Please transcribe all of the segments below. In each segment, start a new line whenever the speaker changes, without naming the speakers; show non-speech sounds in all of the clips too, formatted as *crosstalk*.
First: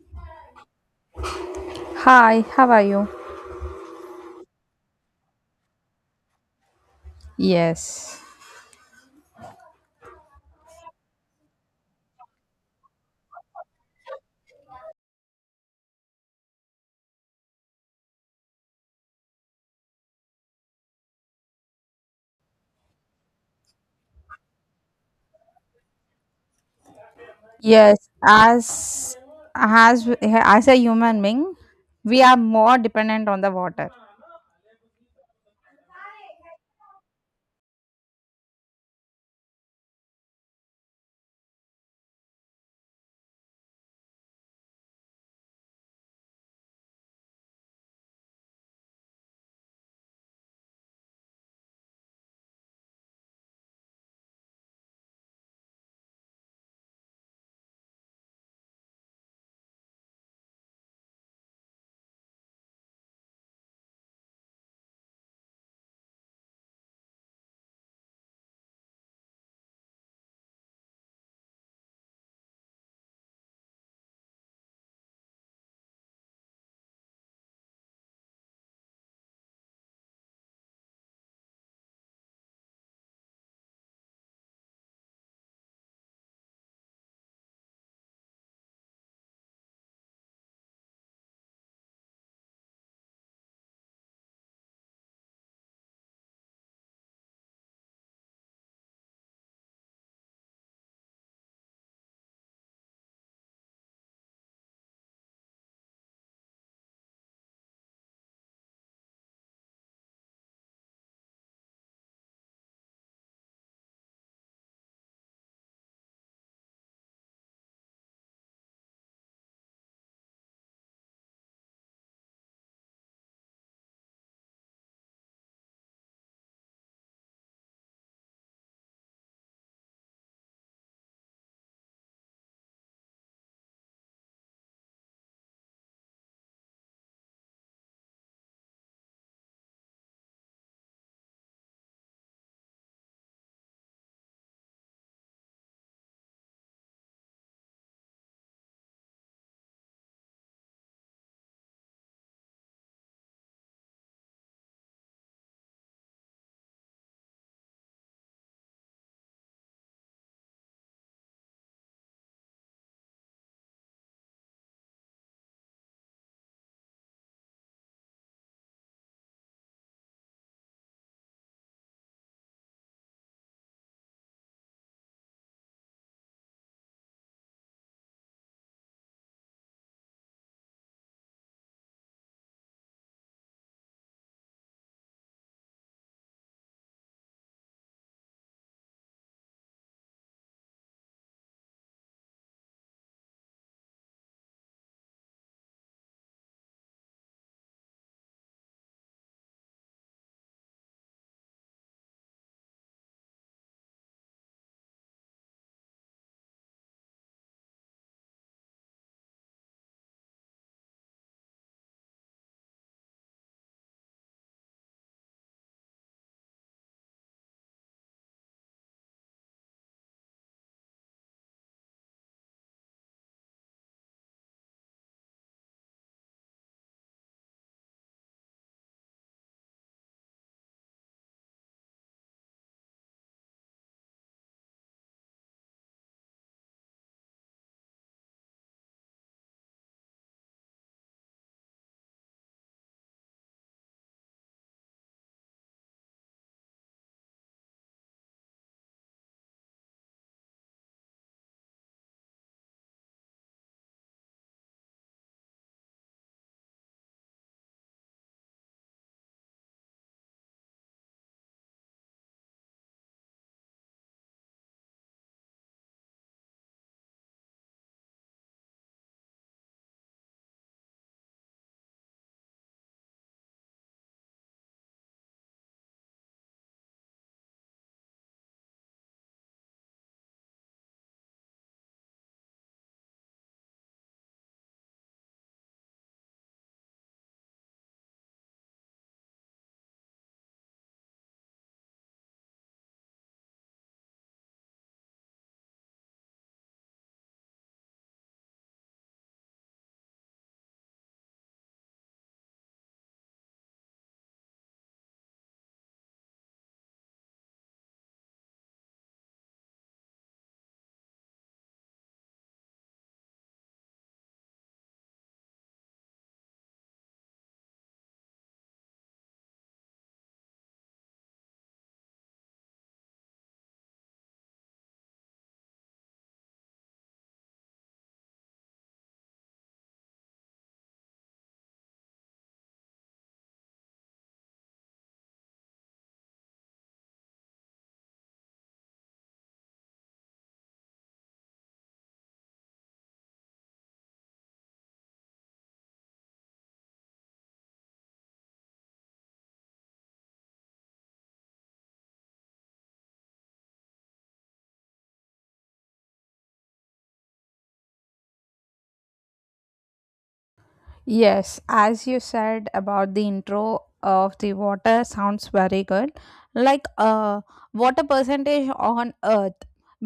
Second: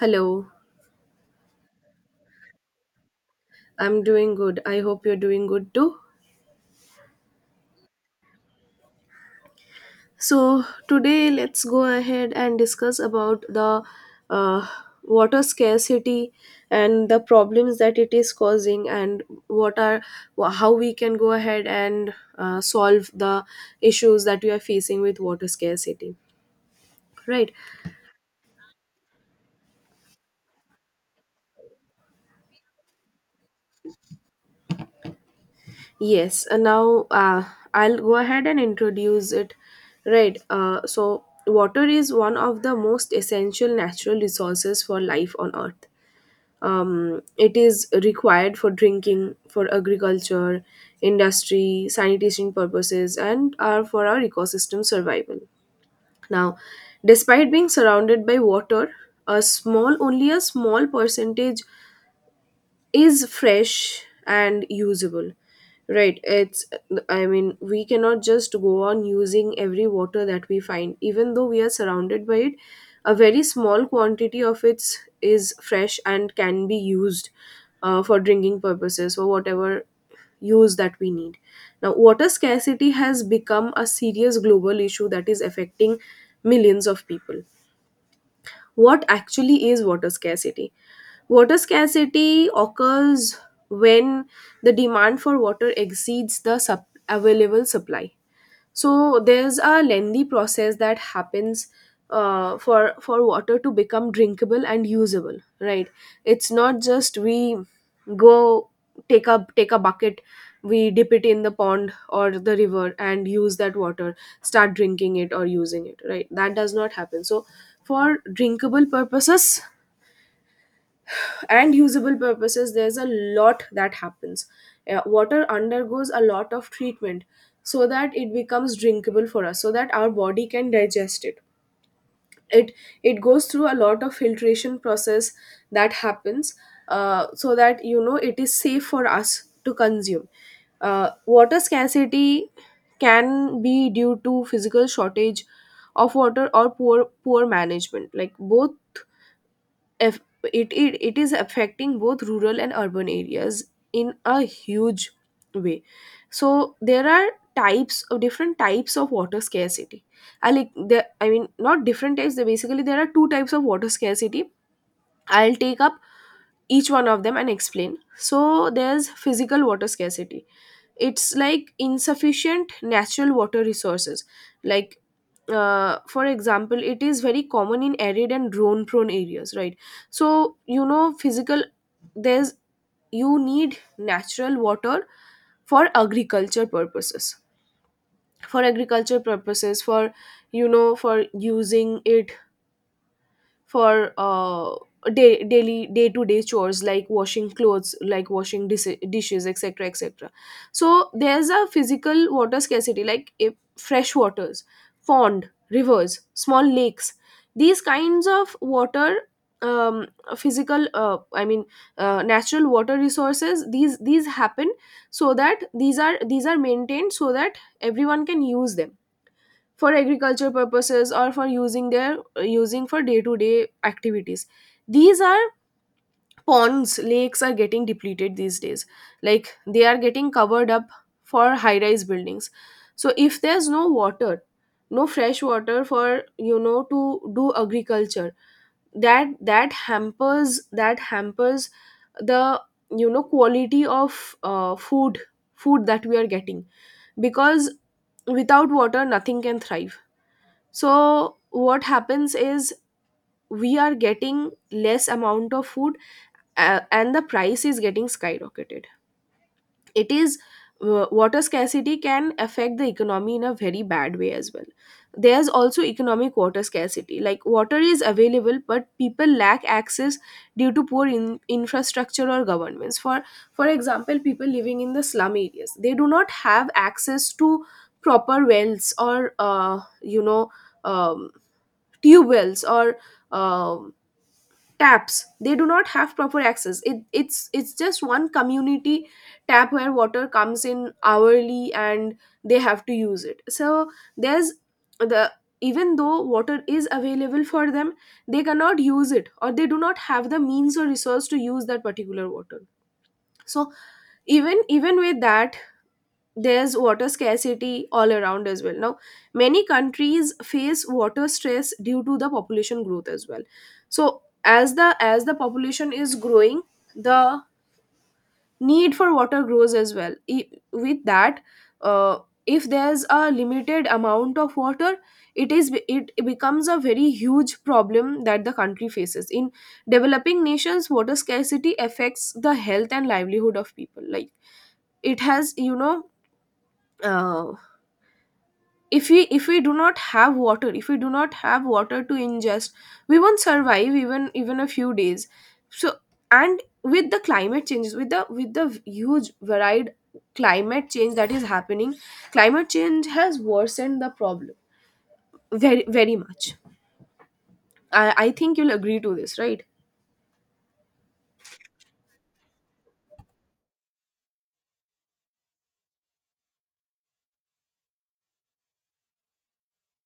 Hello,
Hi, how are you?
I'm doing good. I hope you're doing good too.
Yes.
So, today let's go ahead and discuss about the uh, water scarcity and the problems that it is causing, and how we can go ahead and solve the issues that we are facing with water scarcity. Right.
Yes, as as a human being, we are more dependent on the water.
Yes, and now I'll go ahead and introduce it. Right, so water is one of the most essential natural resources for life on earth. It is required for drinking, for agriculture, industry, sanitation purposes, and for our ecosystem survival. Now, despite being surrounded by water, a small only a small percentage is fresh and usable. Right. it's I mean, we cannot just go on using every water that we find, even though we are surrounded by it. A very small quantity of it is fresh and can be used for drinking purposes or whatever use that we need. Now, water scarcity has become a serious global issue that is affecting millions of people. What actually is water scarcity? Water scarcity occurs when the demand for water exceeds the available supply. So there's a lengthy process that happens for water to become drinkable and usable. Right? It's not just we go take a bucket, we dip it in the pond or the river and use that water, start drinking it or using it. Right? That does not happen. So for drinkable purposes and usable purposes there's a lot that happens. Water undergoes a lot of treatment so that it becomes drinkable for us, so that our body can digest it. It it goes through a lot of filtration process that happens so that it is safe for us to consume. Uh, water scarcity can be due to physical shortage of water or poor management, like both. If it is affecting both rural and urban areas in a huge way. So there are types of different types of water scarcity. I like the I mean, not different types. There Basically, there are two types of water scarcity. I'll take up each one of them and explain. So there's physical water scarcity. It's like insufficient natural water resources. Like for example, it is very common in arid and drone prone areas, right? So, physical there's, you need natural water for agriculture purposes, for for using it, for daily day to day chores like washing clothes, like washing dishes, etc., etc. So there's a physical water scarcity, like if fresh waters, pond, rivers, small lakes, these kinds of water, um, physical I mean, natural water resources, these happen, so that these are maintained so that everyone can use them for agriculture purposes or for using their, using for day to day activities. These are ponds, lakes are getting depleted these days, like they are getting covered up for high rise buildings. So if there's no water, no fresh water for to do agriculture, that hampers, the quality of food, food that we are getting. Because without water, nothing can thrive. So what happens is, we are getting less amount of food and the price is getting skyrocketed. It is uh, water scarcity can affect the economy in a very bad way as well. There's also economic water scarcity, like water is available but people lack access due to poor infrastructure or governments. For example, people living in the slum areas, they do not have access to proper wells or um, tube wells or um taps. They do not have proper access. It's just one community tap where water comes in hourly and they have to use it. So there's, the even though water is available for them, they cannot use it, or they do not have the means or resource to use that particular water. So even with that, there's water scarcity all around as well. Now, many countries face water stress due to the population growth as well. So as the population is growing, the need for water grows as well, with that. uh, if there's a limited amount of water, it becomes a very huge problem that the country faces. In developing nations, water scarcity affects the health and livelihood of people, like it has, uh, if we, if we do not have water if we do not have water to ingest, we won't survive even a few days. So, and with the climate changes, with the huge varied climate change that is happening, climate change has worsened the problem very, very much. I think you'll agree to this, right?
Yes, as you said, about the intro of the water sounds very good. Like water percentage on earth.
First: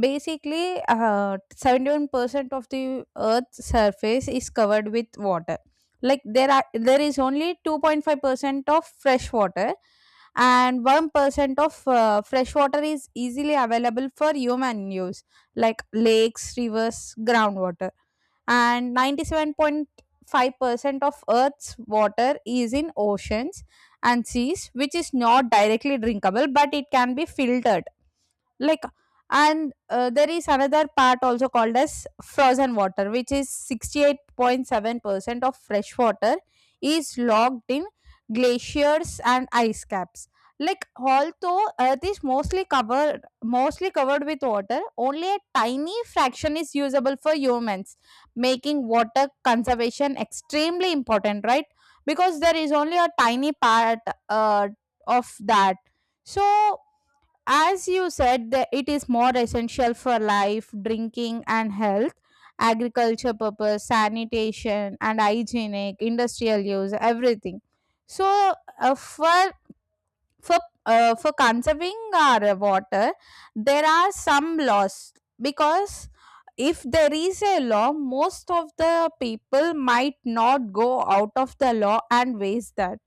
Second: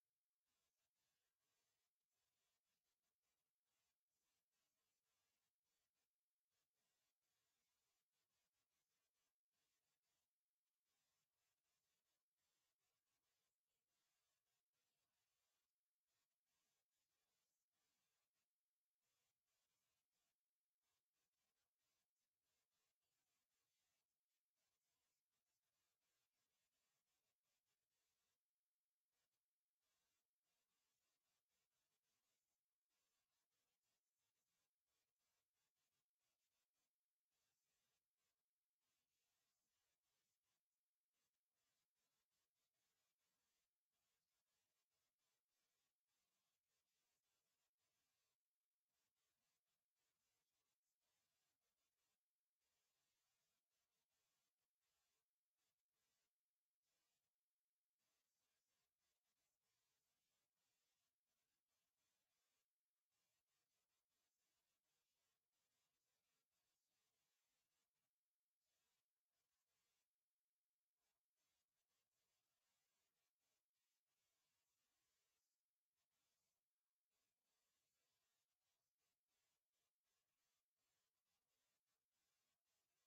Basically, 71% of the earth's surface is covered with water. Like there is only 2.5% of fresh water, and 1% of fresh water is easily available for human use like lakes, rivers, groundwater, and 97 5% of Earth's water is in oceans and seas, which is not directly drinkable, but it can be filtered. Like and uh, there is another part, also called as frozen water, which is 68.7% of fresh water, is locked in glaciers and ice caps. Like, although earth is mostly covered with water, only a tiny fraction is usable for humans, making water conservation extremely important, right? Because there is only a tiny part uh, of that. So as you said, that it is more essential for life, drinking and health, agriculture purpose, sanitation and hygienic, industrial use, everything. So uh, for for for conserving our water, there are some laws. Because if there is a law, most of the people might not go out of the law and waste that.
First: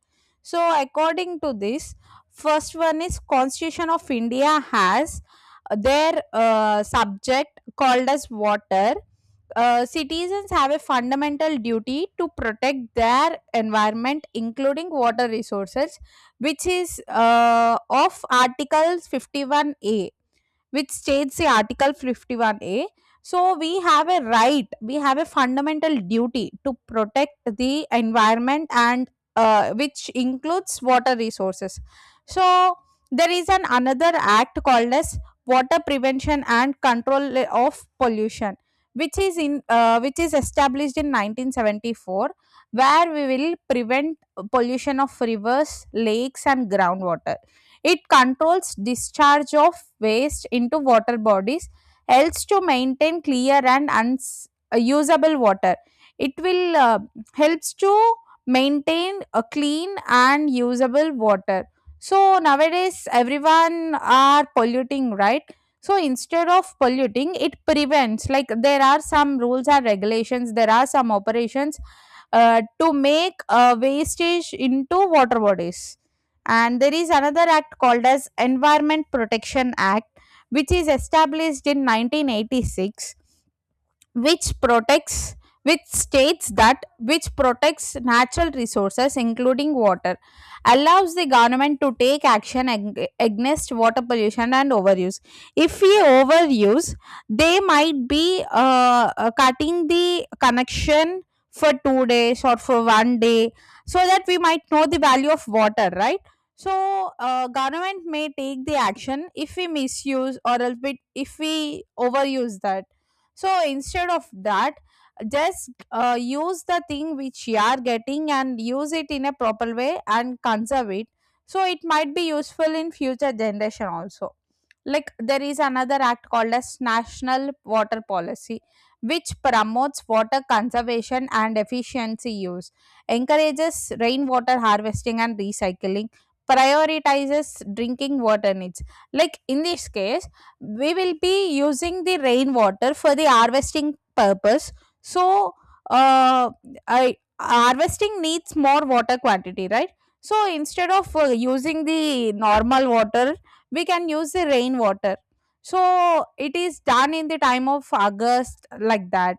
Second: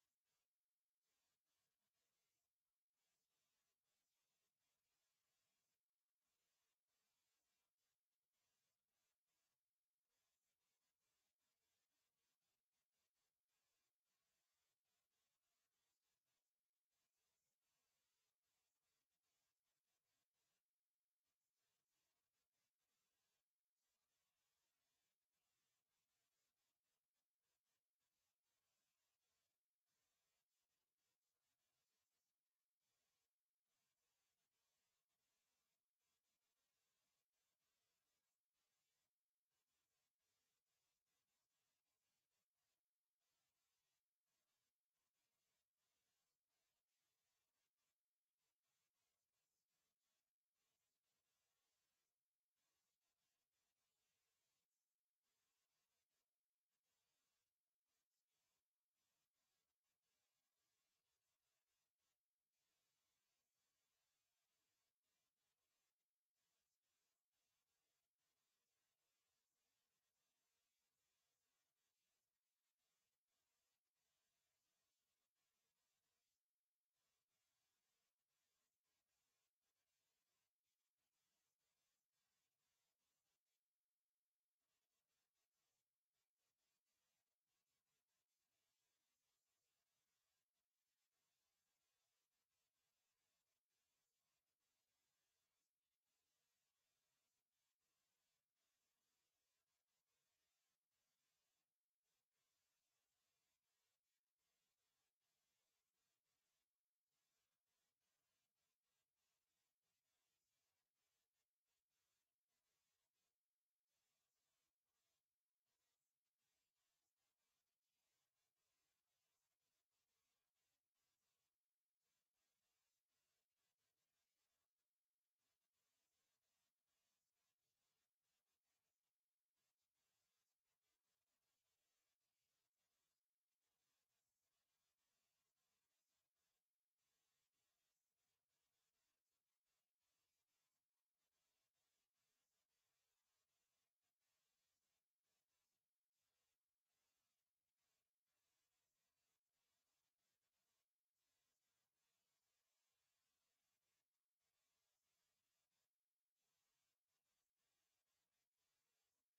So according to this, first one is, constitution of India has their subject called as water. Citizens have a fundamental duty to protect their environment, including water resources, which is of Article 51A, which states the article 51A. So we have a right, we have a fundamental duty to protect the environment, and which includes water resources. So there is an another act called as water prevention and control of pollution, which is in which is established in 1974, where we will prevent pollution of rivers, lakes, and groundwater. It controls discharge of waste into water bodies, helps to maintain clear and usable water. It will helps to maintain a clean and usable water. So nowadays everyone are polluting, right? So instead of polluting, it prevents. Like, there are some rules and regulations. There are some operations to make wastage into water bodies. And there is another act called as environment protection act, which is established in 1986, which protects which states that which protects natural resources including water, allows the government to take action against water pollution and overuse. If we overuse, they might be cutting the connection for 2 days or for one day, so that we might know the value of water, right? So government may take the action if we misuse, or if we overuse that. So instead of that, just use the thing which you are getting and use it in a proper way and conserve it, so it might be useful in future generation also. Like, there is another act called as national water policy, which promotes water conservation and efficiency use, encourages rainwater harvesting and recycling, prioritizes drinking water needs. Like, in this case, we will be using the rainwater for the harvesting purpose. So uh, harvesting needs more water quantity, right? So instead of using the normal water, we can use the rainwater. So it is done in the time of August, like that.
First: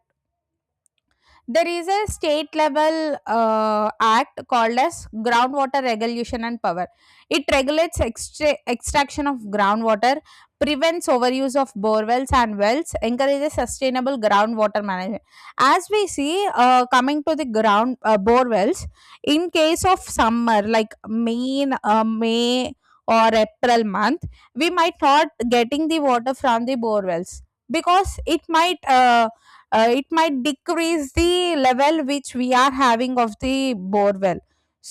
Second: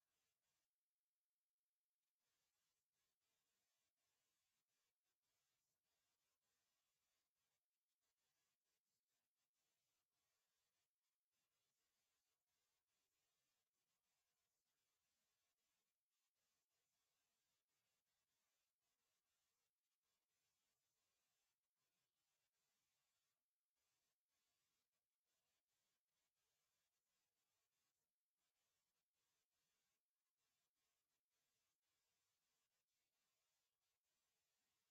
There is a state level act called as groundwater regulation and power. It regulates extraction of groundwater, prevents overuse of bore wells and wells, encourages sustainable groundwater management. As we see, coming to the ground bore wells, in case of summer like May or April month, we might not getting the water from the bore wells, because it might decrease the level which we are having of the borewell.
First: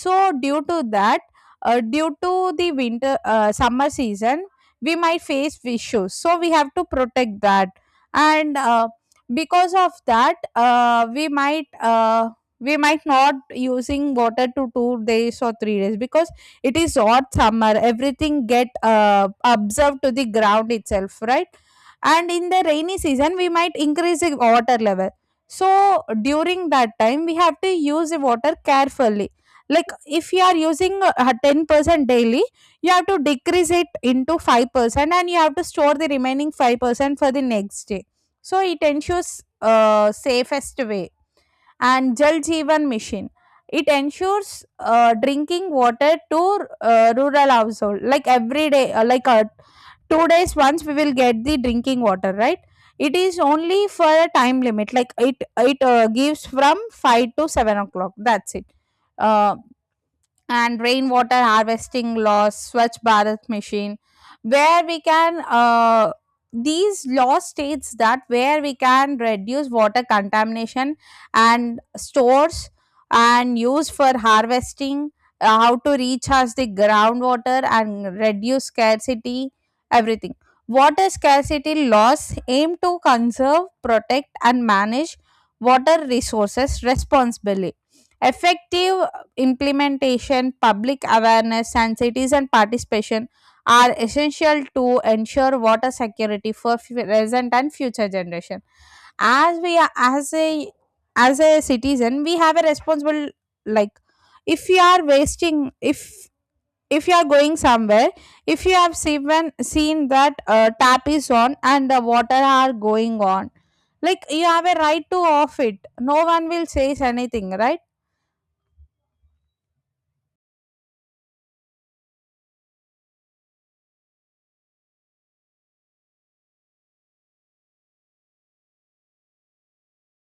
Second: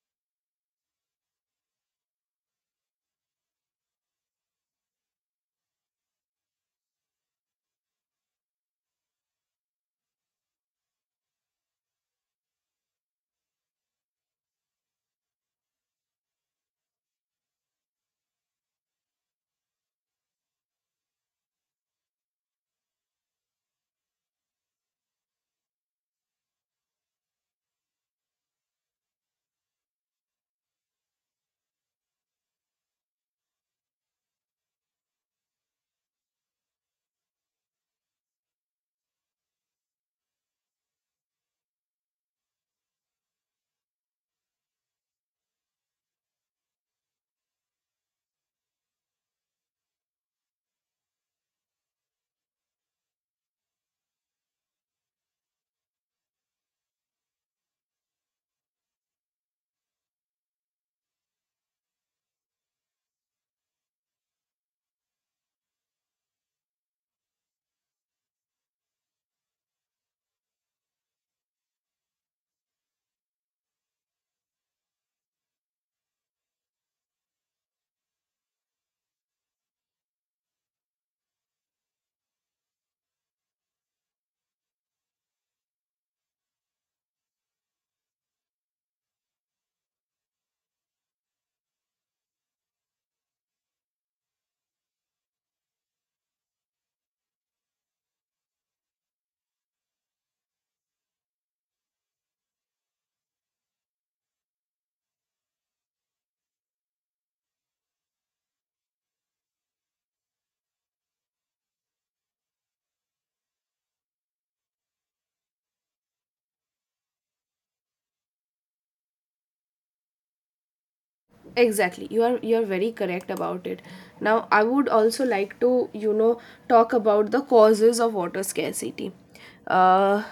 So due to that, due to the winter summer season, we might face issues, so we have to protect that. And because of that, we might not using water to 2 days or 3 days, because it is hot summer, everything get observed to the ground itself, right? And in the rainy season, we might increase the water level, so during that time we have to use the water carefully. Like, if you are using 10% daily, you have to decrease it into 5%, and you have to store the remaining 5% for the next day. So it ensures safest way. And Jal Jeevan Mission. It ensures drinking water to rural household, like every day, 2 days once we will get the drinking water, right? It is only for a time limit, like it gives from 5 to 7 o'clock. That's it. Uh, and rainwater harvesting laws, Swachh Bharat mission, where we can these law states that where we can reduce water contamination, and stores, and use for harvesting, how to recharge the groundwater and reduce scarcity, everything. Water scarcity laws aim to conserve, protect, and manage water resources responsibly. Effective implementation, public awareness, and citizen participation are essential to ensure water security for present and future generation. As we are, as a citizen, we have a responsible. Like, if you are wasting, if you are going somewhere, if you have seen that tap is on and the water are going on, like, you have a right to off it, no one will say anything, right?
Exactly, you are very correct about it. Now, I would also like to, you know talk about the causes of water scarcity. uh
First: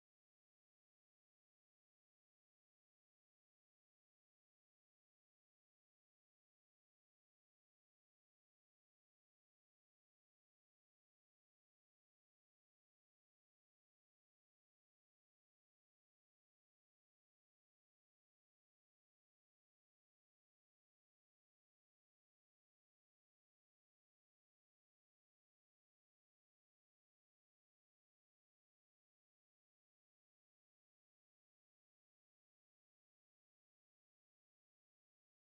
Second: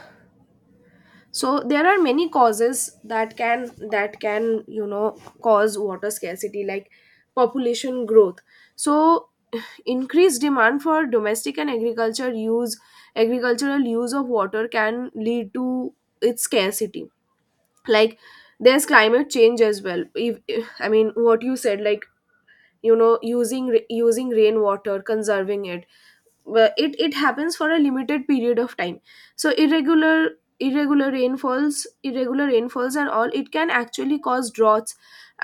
so there are many causes that can, cause water scarcity, like population growth. So *clears throat* *sighs* increased demand for domestic and agriculture use agricultural use of water can lead to its scarcity. Like there's climate change as well. I mean, what you said, like, using using rainwater, conserving it. Well, it happens for a limited period of time. So irregular, irregular rainfalls irregular rainfalls and all, it can actually cause droughts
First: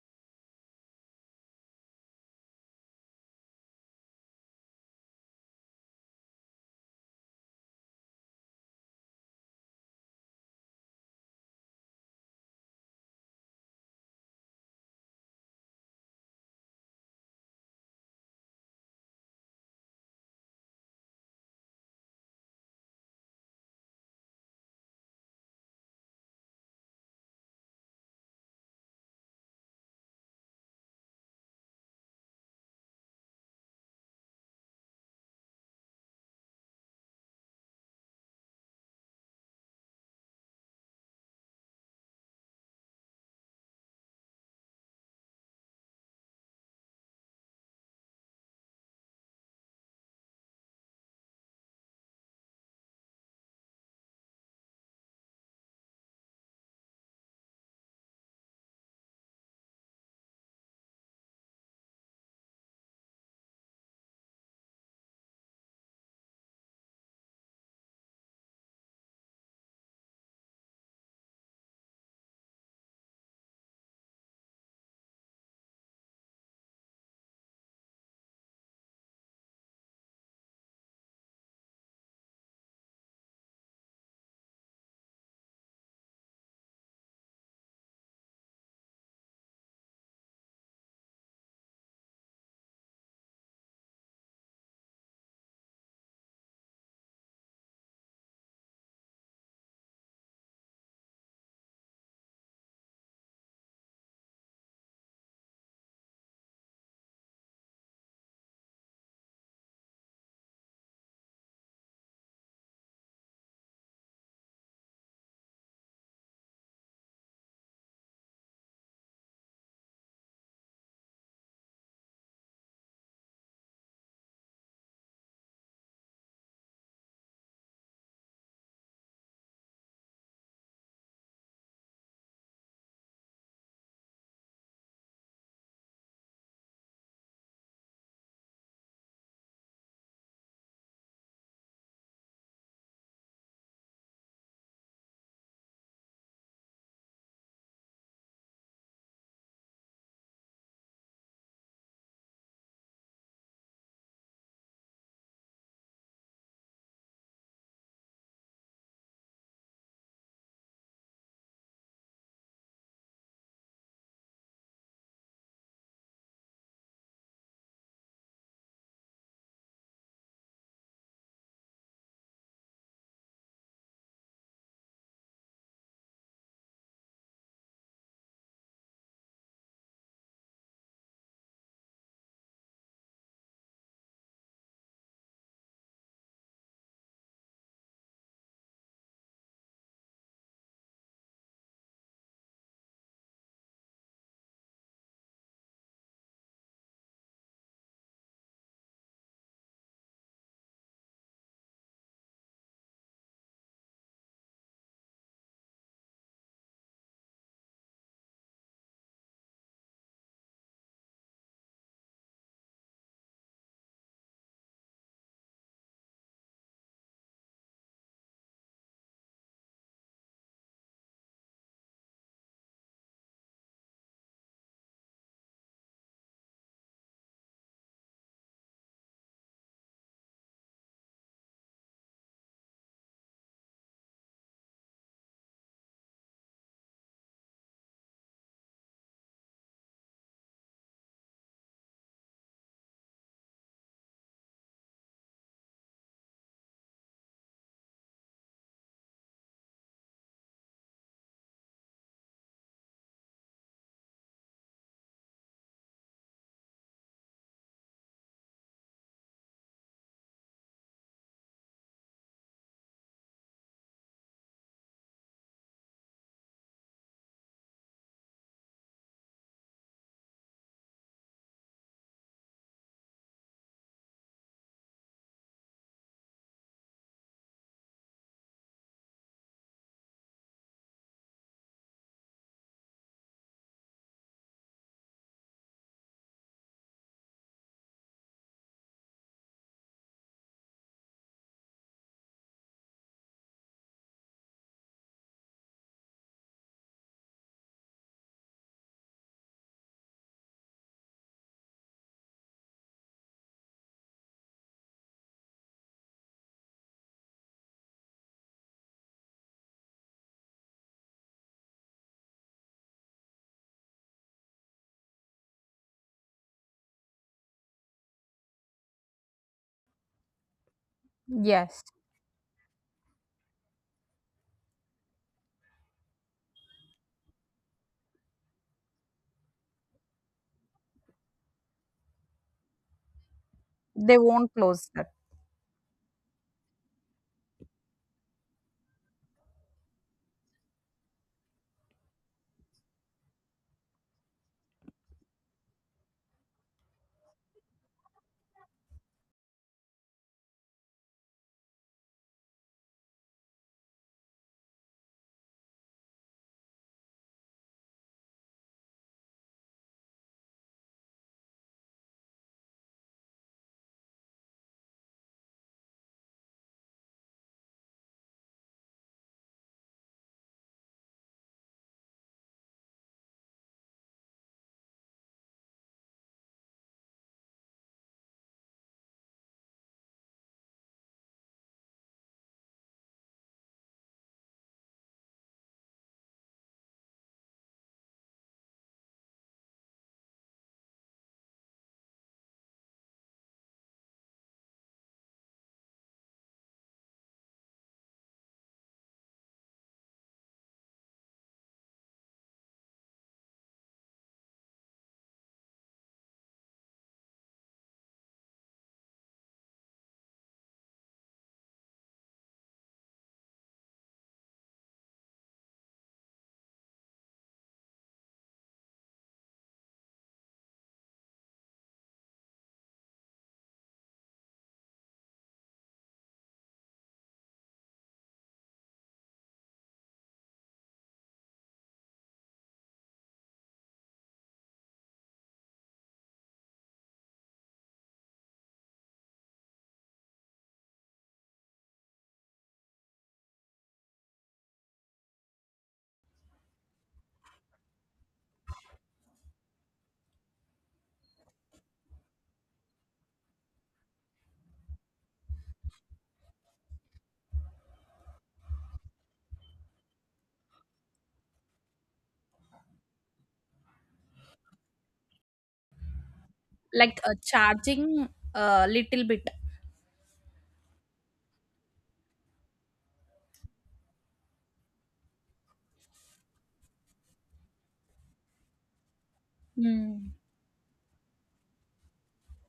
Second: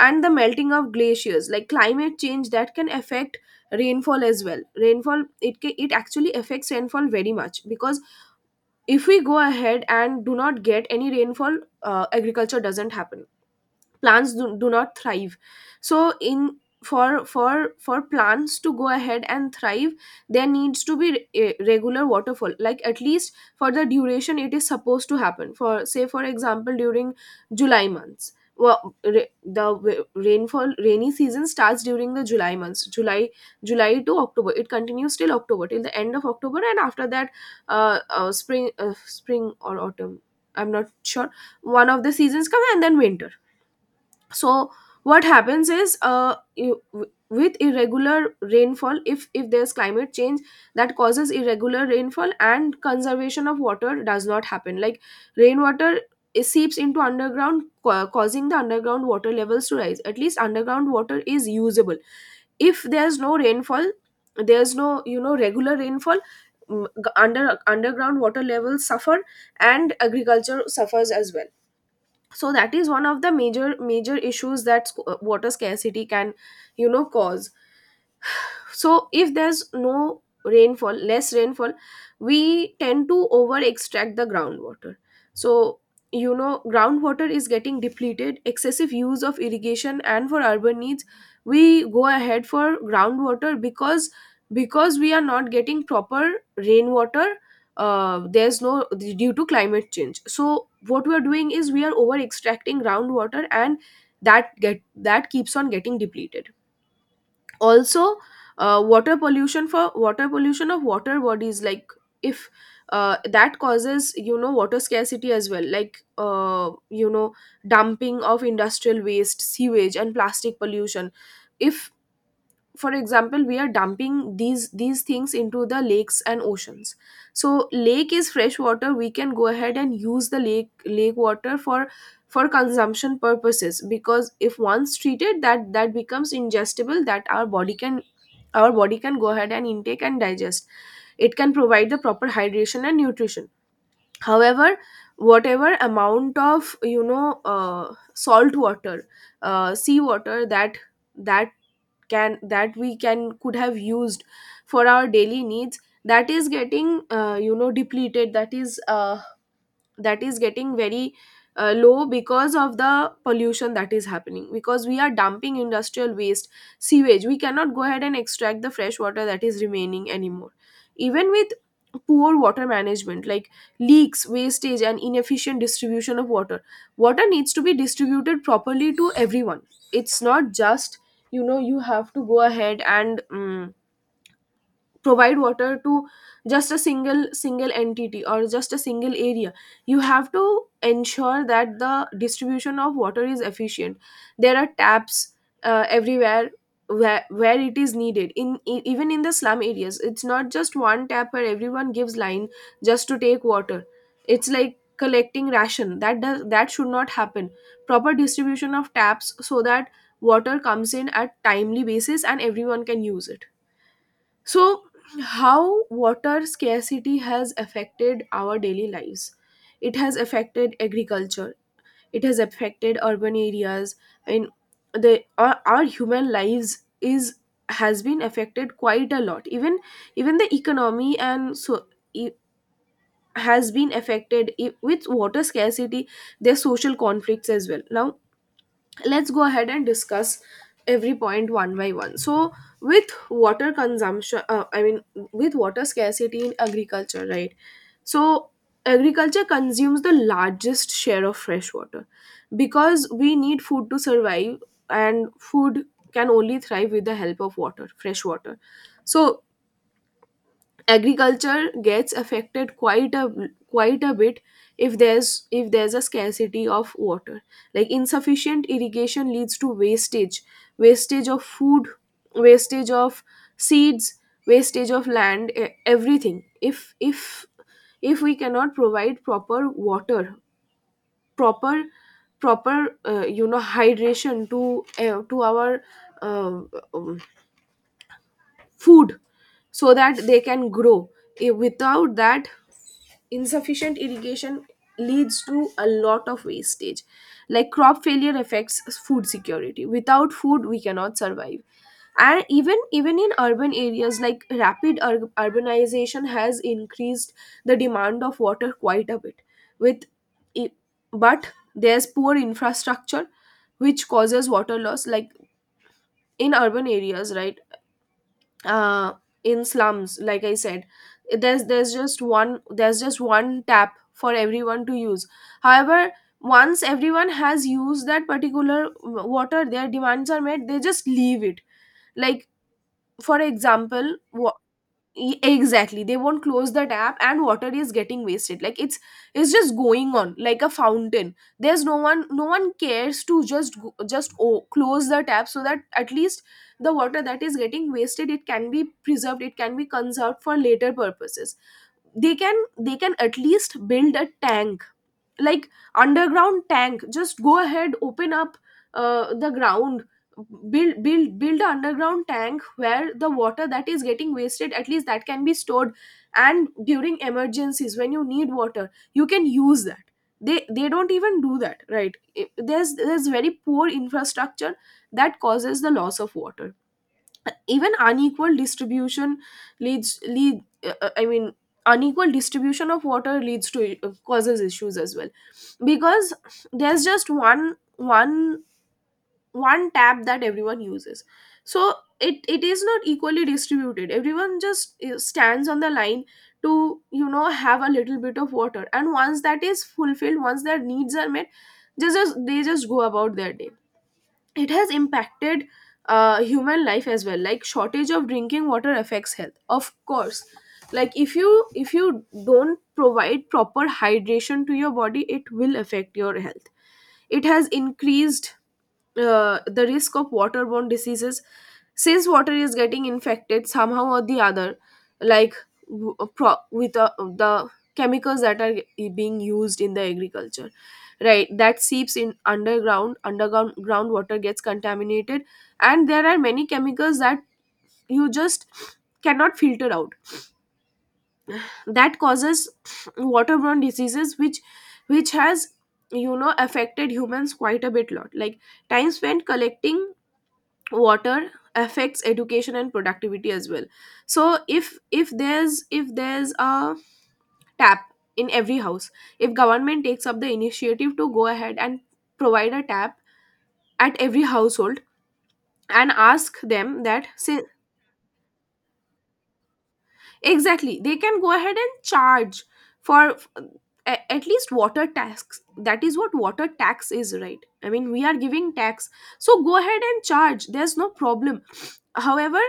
and the melting of glaciers. Like climate change, that can affect rainfall as well. Rainfall, it actually affects rainfall very much, because if we go ahead and do not get any rainfall, agriculture doesn't happen. Plants do not thrive. So in for for plants to go ahead and thrive, there needs to be a regular waterfall, like at least for the duration it is supposed to happen, for, say, for example, during July months. Well, rainfall rainy season starts during the July months, July to October. It continues till October, till the end of October, and after that, spring or autumn, I'm not sure, one of the seasons come and then winter. So what happens is, with irregular rainfall. If there's climate change that causes irregular rainfall, and conservation of water does not happen, like rainwater, it seeps into underground, causing the underground water levels to rise. At least underground water is usable. If there's no rainfall, there's no, regular rainfall, underground water levels suffer, and agriculture suffers as well. So that is one of the major issues that water scarcity can, cause. So if there's no rainfall less rainfall, we tend to over extract the groundwater. So, groundwater is getting depleted. Excessive use of irrigation and for urban needs, we go ahead for groundwater, because we are not getting proper rainwater. Uh, there's no due to climate change, so what we are doing is, we are over extracting groundwater, and that keeps on getting depleted. Also, water pollution, of water bodies, like if, that causes, water scarcity as well. Like dumping of industrial waste, sewage and plastic pollution, if, for example, we are dumping these things into the lakes and oceans. So lake is fresh water, we can go ahead and use the lake water for consumption purposes, because if once treated, that becomes ingestible, that our body can go ahead and intake and digest. It can provide the proper hydration and nutrition. However, whatever amount of, salt water sea water that, that can that we can could have used for our daily needs, that is getting, depleted. That is, getting very, low because of the pollution that is happening, because we are dumping industrial waste, sewage. We cannot go ahead and extract the fresh water that is remaining anymore. Even with poor water management, like leaks, wastage and inefficient distribution of water. Water needs to be distributed properly to everyone. It's not just, you have to go ahead and, provide water to just a single entity or just a single area. You have to ensure that the distribution of water is efficient. There are taps everywhere, where it is needed, even in the slum areas. It's not just one tap where everyone gives line just to take water. It's like collecting ration, that should not happen. Proper distribution of taps so that water comes in at timely basis and everyone can use it. So, how water scarcity has affected our daily lives? It has affected agriculture, it has affected urban areas, and our human lives is has been affected quite a lot. Even the economy, and so it has been affected with water scarcity. There's social conflicts as well. Now, let's go ahead and discuss every point one by one. So with water consumption, I mean with water scarcity in agriculture, right? So agriculture consumes the largest share of fresh water because we need food to survive, and food can only thrive with the help of water fresh water. So agriculture gets affected quite a bit if there's a scarcity of water, like insufficient irrigation leads to wastage of food, wastage of seeds, wastage of land. Everything, if we cannot provide proper water, proper proper you know, hydration to our uh, um, food so that they can grow. Eh, without that, insufficient irrigation leads to a lot of wastage, like crop failure affects food security. Without food, we cannot survive. And even in urban areas, like rapid urbanization has increased the demand of water quite a bit. with i- but there's poor infrastructure which causes water loss, like in urban areas, right? uh, in slums, like I said, there's
Yes.
there's just one there's just one tap for everyone to use. However, once everyone has used that particular water, their demands are met, they just leave it. Like, for example,
They won't close that.
E- exactly, they won't close the tap and water is getting wasted. Like, it's just going on like a fountain. There's no one, no one cares to just just, oh, close the tap so that at least the water that is getting wasted, it can be preserved, it can be conserved for later purposes. They can at least build a tank, like underground tank. Just go ahead, open up the ground, build build an underground tank where the water that is getting wasted, at least that can be stored. And during emergencies, when you need water, you can use that. They don't even do that, right? There's very poor infrastructure that causes the loss of water. Even unequal distribution leads lead I mean unequal distribution of water leads to causes issues as well, because there's just one one tap that everyone uses. So it is not equally distributed. Everyone just stands on the line to, you know, have a little bit of water, and once that is fulfilled, once their needs are met, just they just go about their day. It has impacted human life as well, like shortage of drinking water affects health, of course. Like, if you don't provide proper hydration to your body, it will affect your health. It has increased the risk of waterborne diseases, since water is getting infected somehow or the other. Like, with the chemicals that are being used in the agriculture, right? That seeps in underground. Groundwater gets contaminated, and there are many chemicals that you just cannot filter out that causes waterborne diseases, which has, you know, affected humans quite a bit lot. Like, time spent collecting water affects education and productivity as well. So if there's a tap in every house, if government takes up the initiative to go ahead and provide a tap at every household, and ask them
Like,
that, say,
charging a little bit.
exactly, they can go ahead and charge for at least water tax. That is what water tax is, right? I mean, we are giving tax. So go ahead and
Hmm.
charge. There's no problem. However,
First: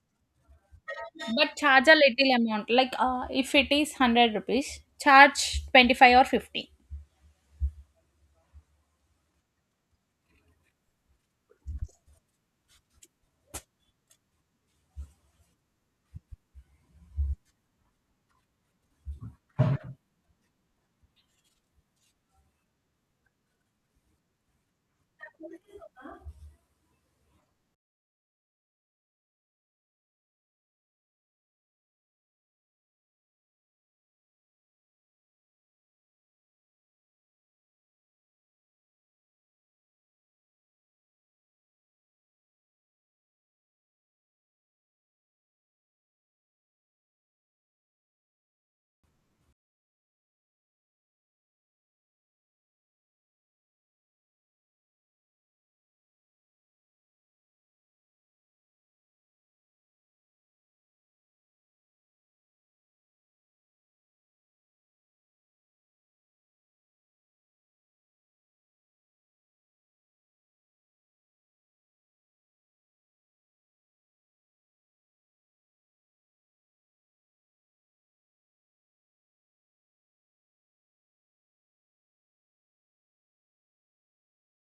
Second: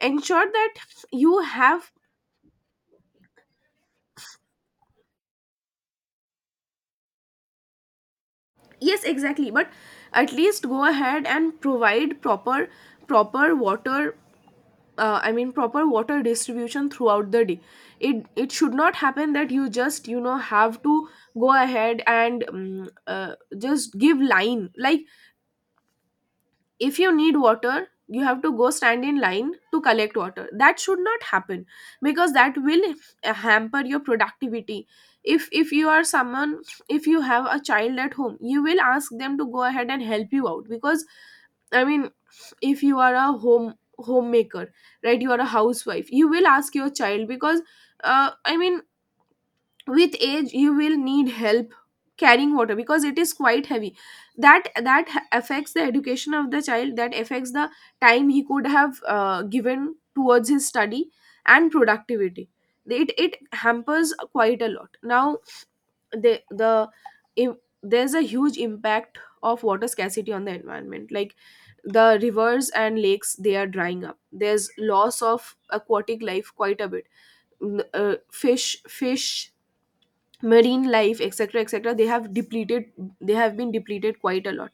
ensure that you
But charge
have,
a little amount, like if it is 100 rupees, charge 25 or 50.
yes, exactly, but at least go ahead and provide proper water, I mean, proper water distribution throughout the day. It should not happen that you just, you know, have to go ahead and just give line. Like, if you need water, you have to go stand in line to collect water. That should not happen, because that will hamper your productivity. If you are someone, if you have a child at home, you will ask them to go ahead and help you out, because I mean, if you are a homemaker, right, you are a housewife, you will ask your child, because I mean with age you will need help carrying water because it is quite heavy. That affects the education of the child, that affects the time he could have given towards his study and productivity. It hampers quite a lot. Now, the if there's a huge impact of water scarcity on the environment, like the rivers and lakes, they are drying up. There's loss of aquatic life quite a bit. Fish, marine life, etc, etc, they have depleted, they have been depleted quite a lot.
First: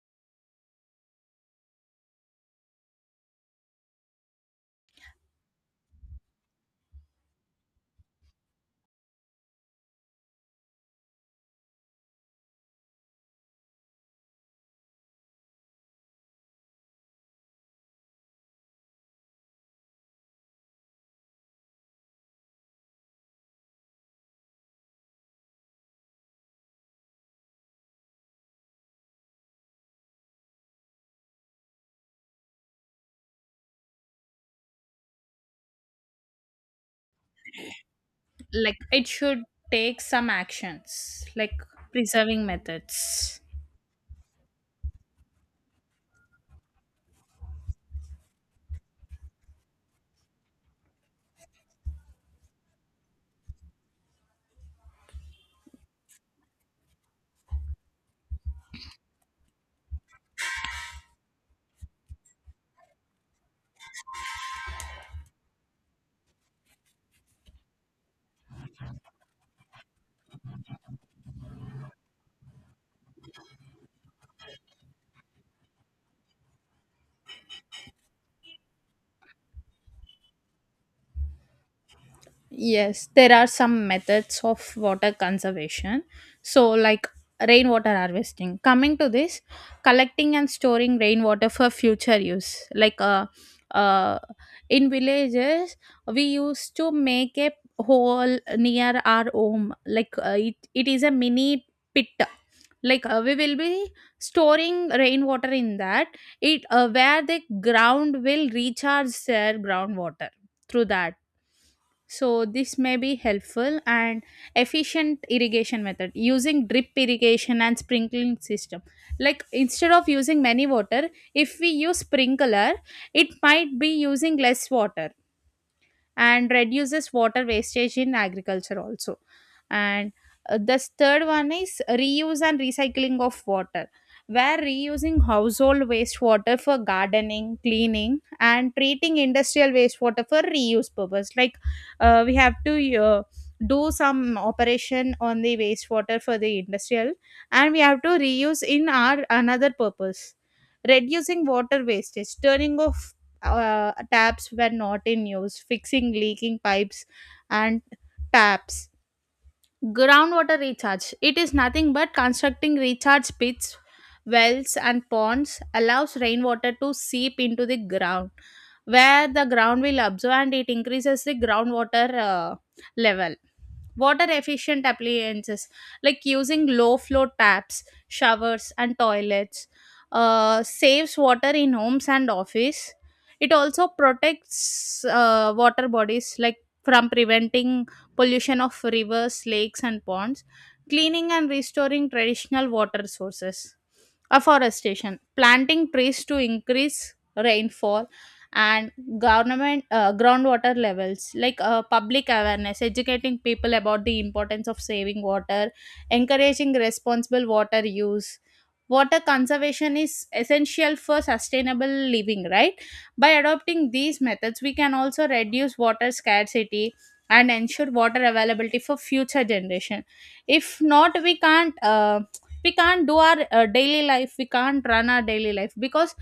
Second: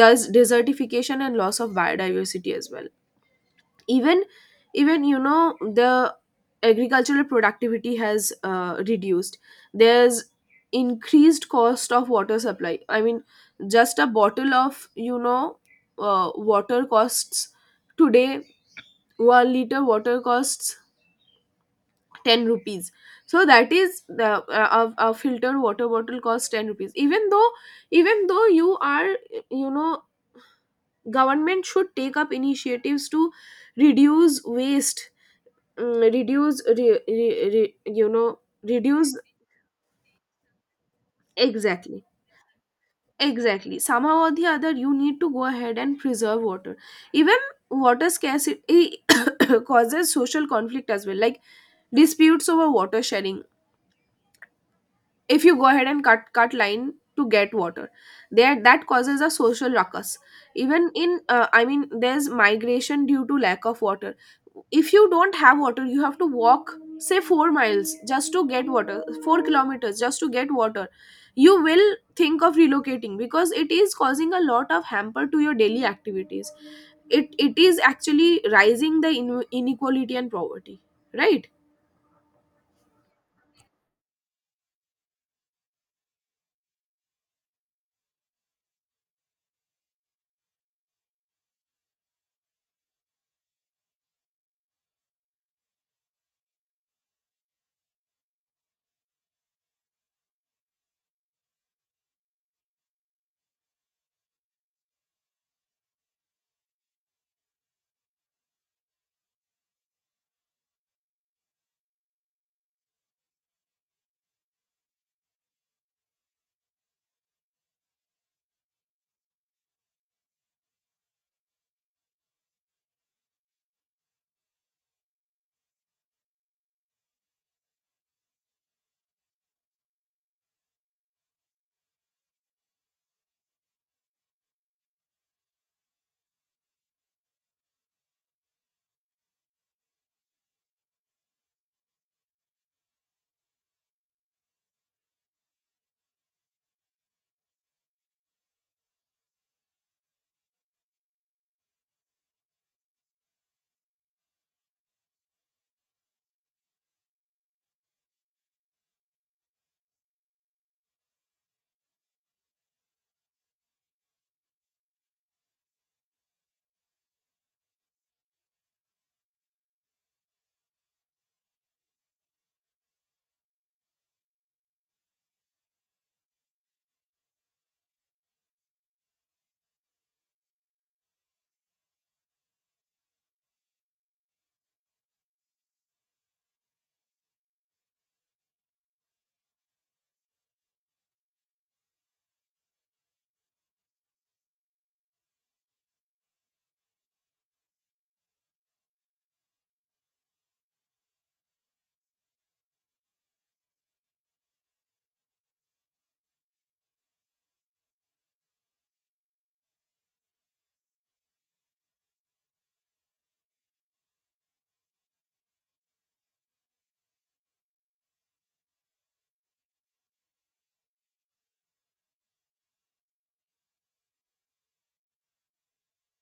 There's desertification and loss of biodiversity as well. Even even, you know, the agricultural productivity has reduced. There's increased cost of water supply. I mean, just a bottle of, you know, water costs today, 1 liter water costs 10 rupees. So that is the, a filtered water bottle costs 10 rupees, even though you are, you know, government should take up initiatives to reduce waste mm, reduce re, re, re, you know
Like, it
reduce,
should take some actions, like
exactly,
preserving methods.
exactly, somehow or the other you need to go ahead and preserve water. Even water scarcity *coughs* causes social conflict as well, like disputes over water sharing. If you go ahead and cut line to get water, there that causes a social ruckus. Even in, I mean, there's migration due to lack of water. If you don't have water, you have to walk, say, 4 miles just to get water, 4 kilometers just to get water, you will think of relocating because it is causing a lot of hamper to your daily activities. It is actually rising the inequality and poverty, right?
Yes, there are some methods of water conservation. So, like rainwater harvesting. Coming to this, collecting and storing rainwater for future use. Like, uh, in villages, we used to make a hole near our home. Like, it is a mini pit. Like, we will be storing rainwater in that, It where the ground will recharge their groundwater through that. So this may be helpful, and efficient irrigation method using drip irrigation and sprinkling system. Like, instead of using many water, if we use sprinkler, it might be using less water and reduces water wastage in agriculture also. And this third one is reuse and recycling of water, where reusing household wastewater for gardening, cleaning, and treating industrial wastewater for reuse purpose. Like, we have to do some operation on the wastewater for the industrial, and we have to reuse in our another purpose. Reducing water wastage, turning off taps were not in use, fixing leaking pipes and taps. Groundwater recharge. It is nothing but constructing recharge pits, wells, and ponds allows rainwater to seep into the ground, where the ground will absorb, and it increases the groundwater level. Water efficient appliances, like using low flow taps, showers, and toilets, saves water in homes and office. It also protects water bodies, like from preventing pollution of rivers, lakes, and ponds, cleaning and restoring traditional water sources, afforestation, planting trees to increase rainfall, and government groundwater levels. Like, public awareness, educating people about the importance of saving water, encouraging responsible water use. Water conservation is essential for sustainable living, right? By adopting these methods, we can also reduce water scarcity and ensure water availability for future generation. If not, we can't we can't do our daily life, we can't run our daily life. Because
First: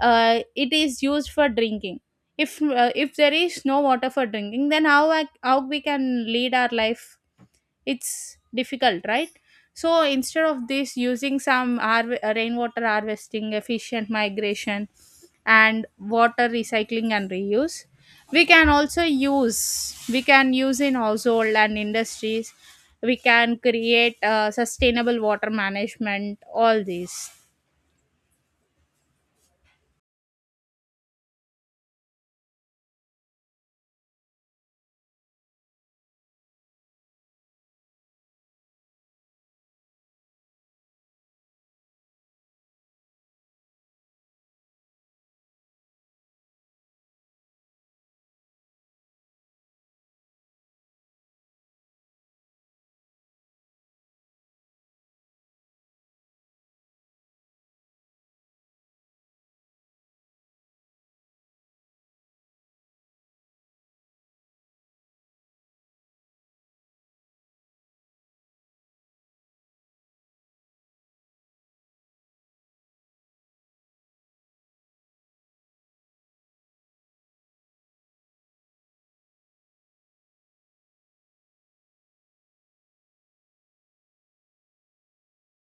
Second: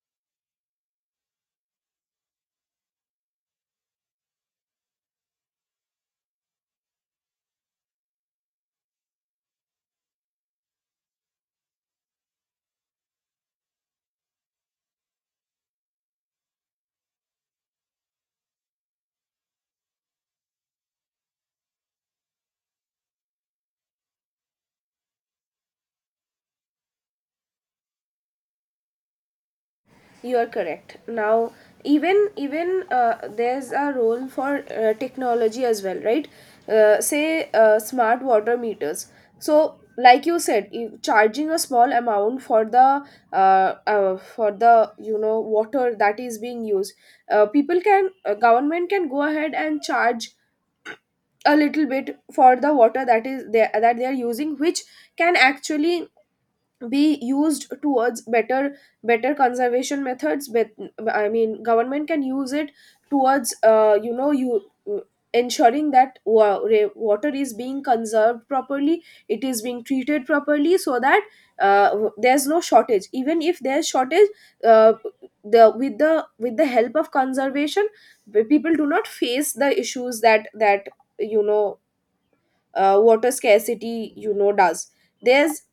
it is used for drinking. If there is no water for drinking, then how we can lead our life, it's difficult, right? So instead of this, using some rainwater harvesting, efficient migration, and water recycling and reuse, we can also use, we can use in household and industries, we can create sustainable water management, all these.
You are correct. Now, even even there's a role for technology as well, right? Say smart water meters. So, like you said, charging a small amount for the for the, you know, water that is being used, people can, government can go ahead and charge a little bit for the water that is there that they are using, which can actually be used towards better conservation methods. But I mean, government can use it towards, you know, you ensuring that water is being conserved properly, it is being treated properly, so that there's no shortage. Even if there's shortage, uh, the with the, with the help of conservation, the people do not face the issues that, you know, water scarcity, you know, does. there's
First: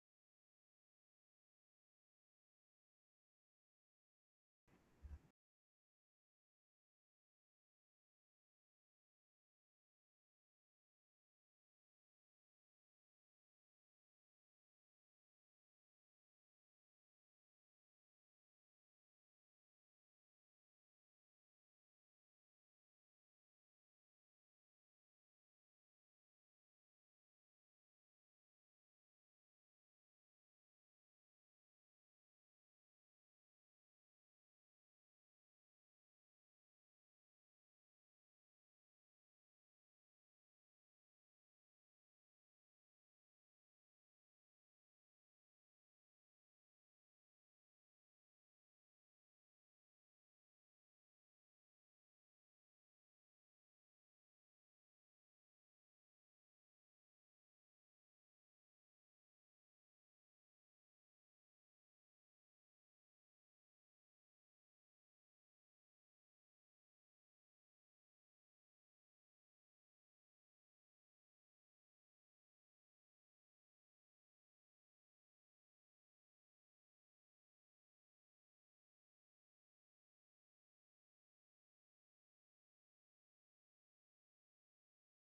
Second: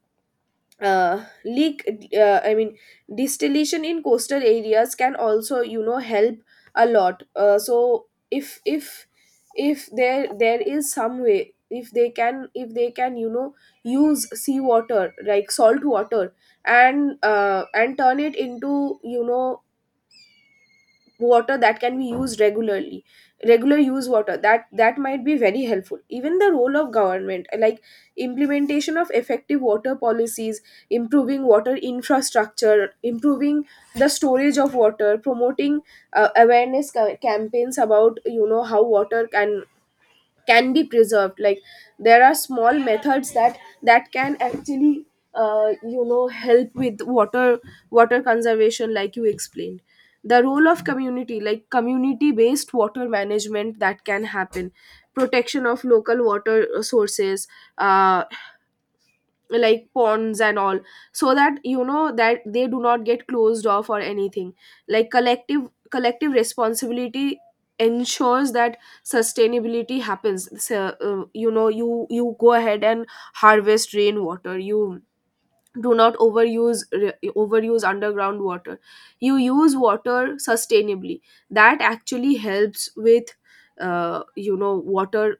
uh, leak uh, i mean distillation in coastal areas can also, you know, help a lot. So if if there there is some way, if they can, if they can you know, use seawater, like salt water, and turn it into, you know, water that can be used regularly, regular use water, that that might be very helpful. Even the role of government, like implementation of effective water policies, improving water infrastructure, improving the storage of water, promoting awareness campaigns about, you know, how water can be preserved. Like, there are small methods that can actually, uh, you know, help with water conservation, like you explained. The role of community, like community based water management, that can happen. Protection of local water sources, uh, like ponds and all, so that, you know, that they do not get closed off or anything. Like collective responsibility ensures that sustainability happens. So, you know, you go ahead and harvest rainwater, you do not overuse underground water, you use water sustainably. That actually helps with, you know, water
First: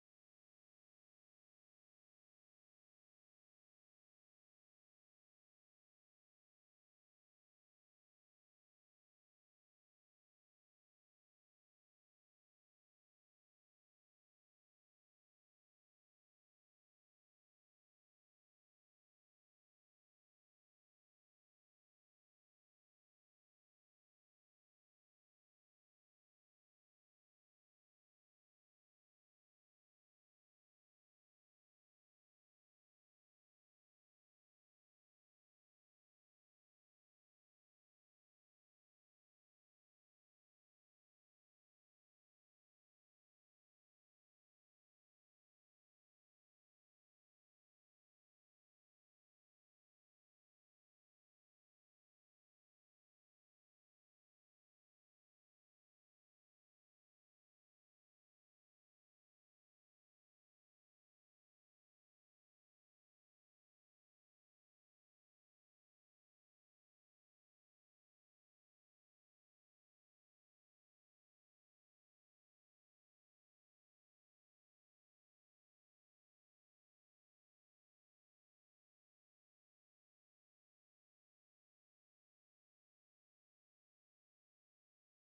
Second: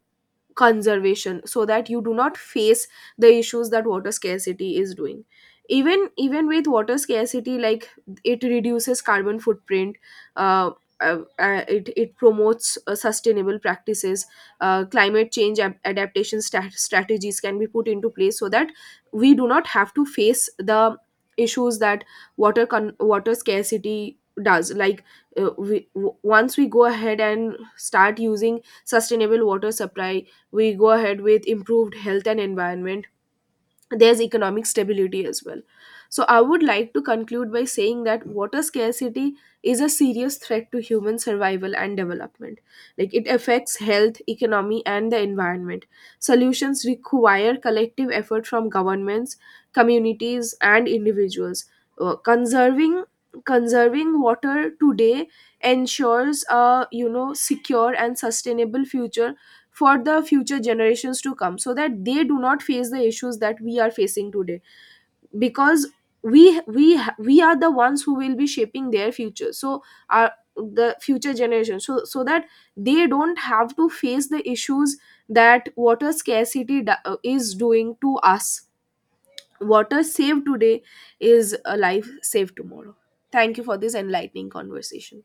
conservation, so that you do not face the issues that water scarcity is doing. Even with water scarcity, like, it reduces carbon footprint. uh, it promotes sustainable practices. Climate change adaptation strategies can be put into place so that we do not have to face the issues that water scarcity does. Like, once we go ahead and start using sustainable water supply, we go ahead with improved health and environment. There's economic stability as well. So I would like to conclude by saying that water scarcity is a serious threat to human survival and development. Like, it affects health, economy, and the environment. Solutions require collective effort from governments, communities, and individuals. Conserving conserving water today ensures a, you know, secure and sustainable future for the future generations to come, so that they do not face the issues that we are facing today. Because we we are the ones who will be shaping their future, so our the future generation, so so that they don't have to face the issues that water scarcity is doing to us. Water saved today is a life saved tomorrow. Thank you for this enlightening conversation.